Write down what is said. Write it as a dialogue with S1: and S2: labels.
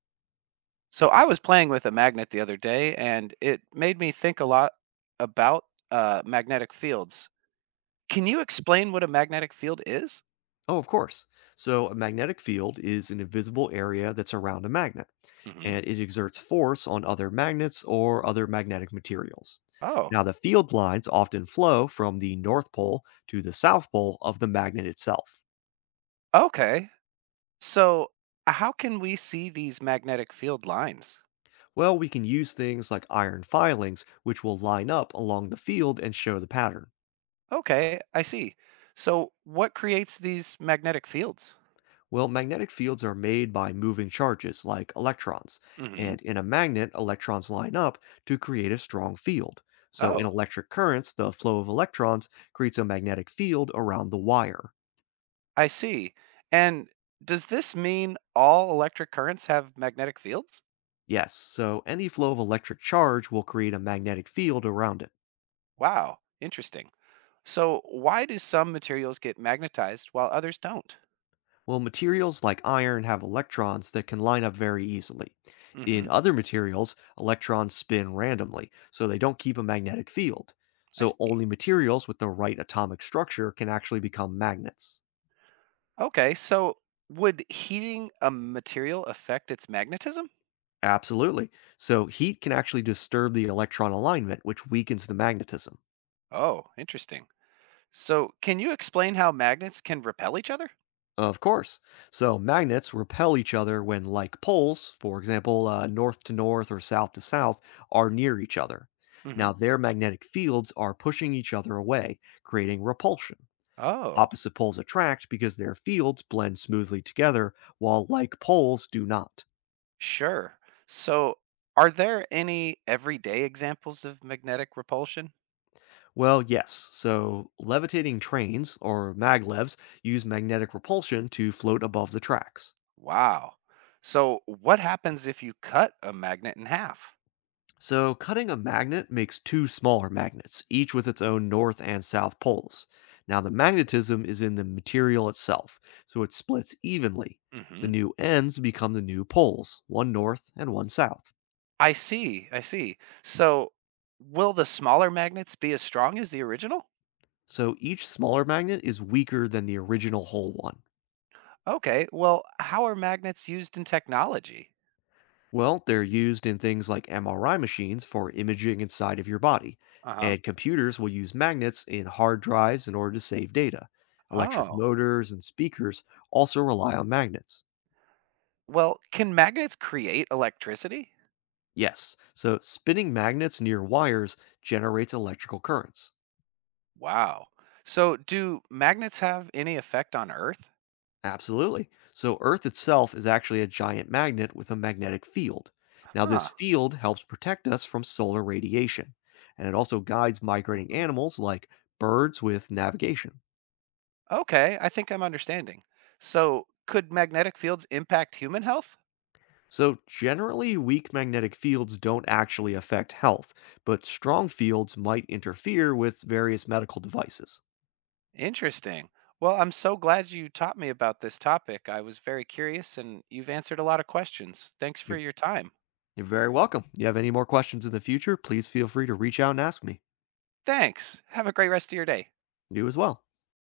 S1: So I was playing with a magnet the other day and it made me think a lot about magnetic fields. Can you explain what a magnetic field is?
S2: Oh, of course. So, a magnetic field is an invisible area that's around a magnet,
S1: Hmm.
S2: and it exerts force on other magnets or other magnetic materials.
S1: Oh,
S2: Now, the field lines often flow from the North Pole to the South Pole of the magnet itself.
S1: okay. So how can we see these magnetic field lines?
S2: Well, we can use things like iron filings, which will line up along the field and show the pattern.
S1: Okay, I see. So what creates these magnetic fields?
S2: Well, magnetic fields are made by moving charges like electrons,
S1: Hmm.
S2: and in a magnet, electrons line up to create a strong field. So, in
S1: Oh,
S2: electric currents, the flow of electrons creates a magnetic field around the wire.
S1: I see. And does this mean all electric currents have magnetic fields?
S2: Yes, so any flow of electric charge will create a magnetic field around it.
S1: Wow, interesting. So, why do some materials get magnetized while others don't?
S2: Well, materials like iron have electrons that can line up very easily. In
S1: Hmm.
S2: other materials, electrons spin randomly, so they don't keep a magnetic field.
S1: I
S2: So
S1: see.
S2: only materials with the right atomic structure can actually become magnets.
S1: Okay, so would heating a material affect its magnetism?
S2: Absolutely. So heat can actually disturb the electron alignment, which weakens the magnetism.
S1: Oh, interesting. So, can you explain how magnets can repel each other?
S2: Of course. So magnets repel each other when like poles, for example, north to north or south to south, are near each other.
S1: Hmm.
S2: Now their magnetic fields are pushing each other away, creating repulsion.
S1: Oh,
S2: Opposite poles attract because their fields blend smoothly together, while like poles do not.
S1: sure. So, are there any everyday examples of magnetic repulsion?
S2: Well, yes, so levitating trains, or maglevs, use magnetic repulsion to float above the tracks.
S1: Wow. So, what happens if you cut a magnet in half?
S2: So, cutting a magnet makes two smaller magnets, each with its own north and south poles. Now, the magnetism is in the material itself, so it splits evenly. The new ends become the new poles, one north and one south.
S1: I see, I see. So, will the smaller magnets be as strong as the original?
S2: So, each smaller magnet is weaker than the original whole one.
S1: Okay, well, how are magnets used in technology?
S2: Well, they're used in things like MRI machines for imaging inside of your body,
S1: Uh huh.
S2: and computers will use magnets in hard drives in order to save data. Electric
S1: Oh,
S2: motors and speakers also rely on magnets.
S1: well, can magnets create electricity?
S2: Yes. So spinning magnets near wires generates electrical currents.
S1: Wow. So, do magnets have any effect on Earth?
S2: Absolutely. So Earth itself is actually a giant magnet with a magnetic field. Now, this
S1: Huh.
S2: field helps protect us from solar radiation, and it also guides migrating
S1: Mhm.
S2: animals like birds with navigation.
S1: Okay, I think I'm understanding. So, could magnetic fields impact human health?
S2: So, generally, weak magnetic fields don't actually affect health, but strong fields might interfere with various medical devices.
S1: Interesting. Well, I'm so glad you taught me about this topic. I was very curious and you've answered a lot of questions. Thanks for
S2: You're,
S1: your time.
S2: you're very welcome. You have any more questions in the future, please feel free to reach out and ask me.
S1: Thanks. Have a great rest of your day.
S2: You as well.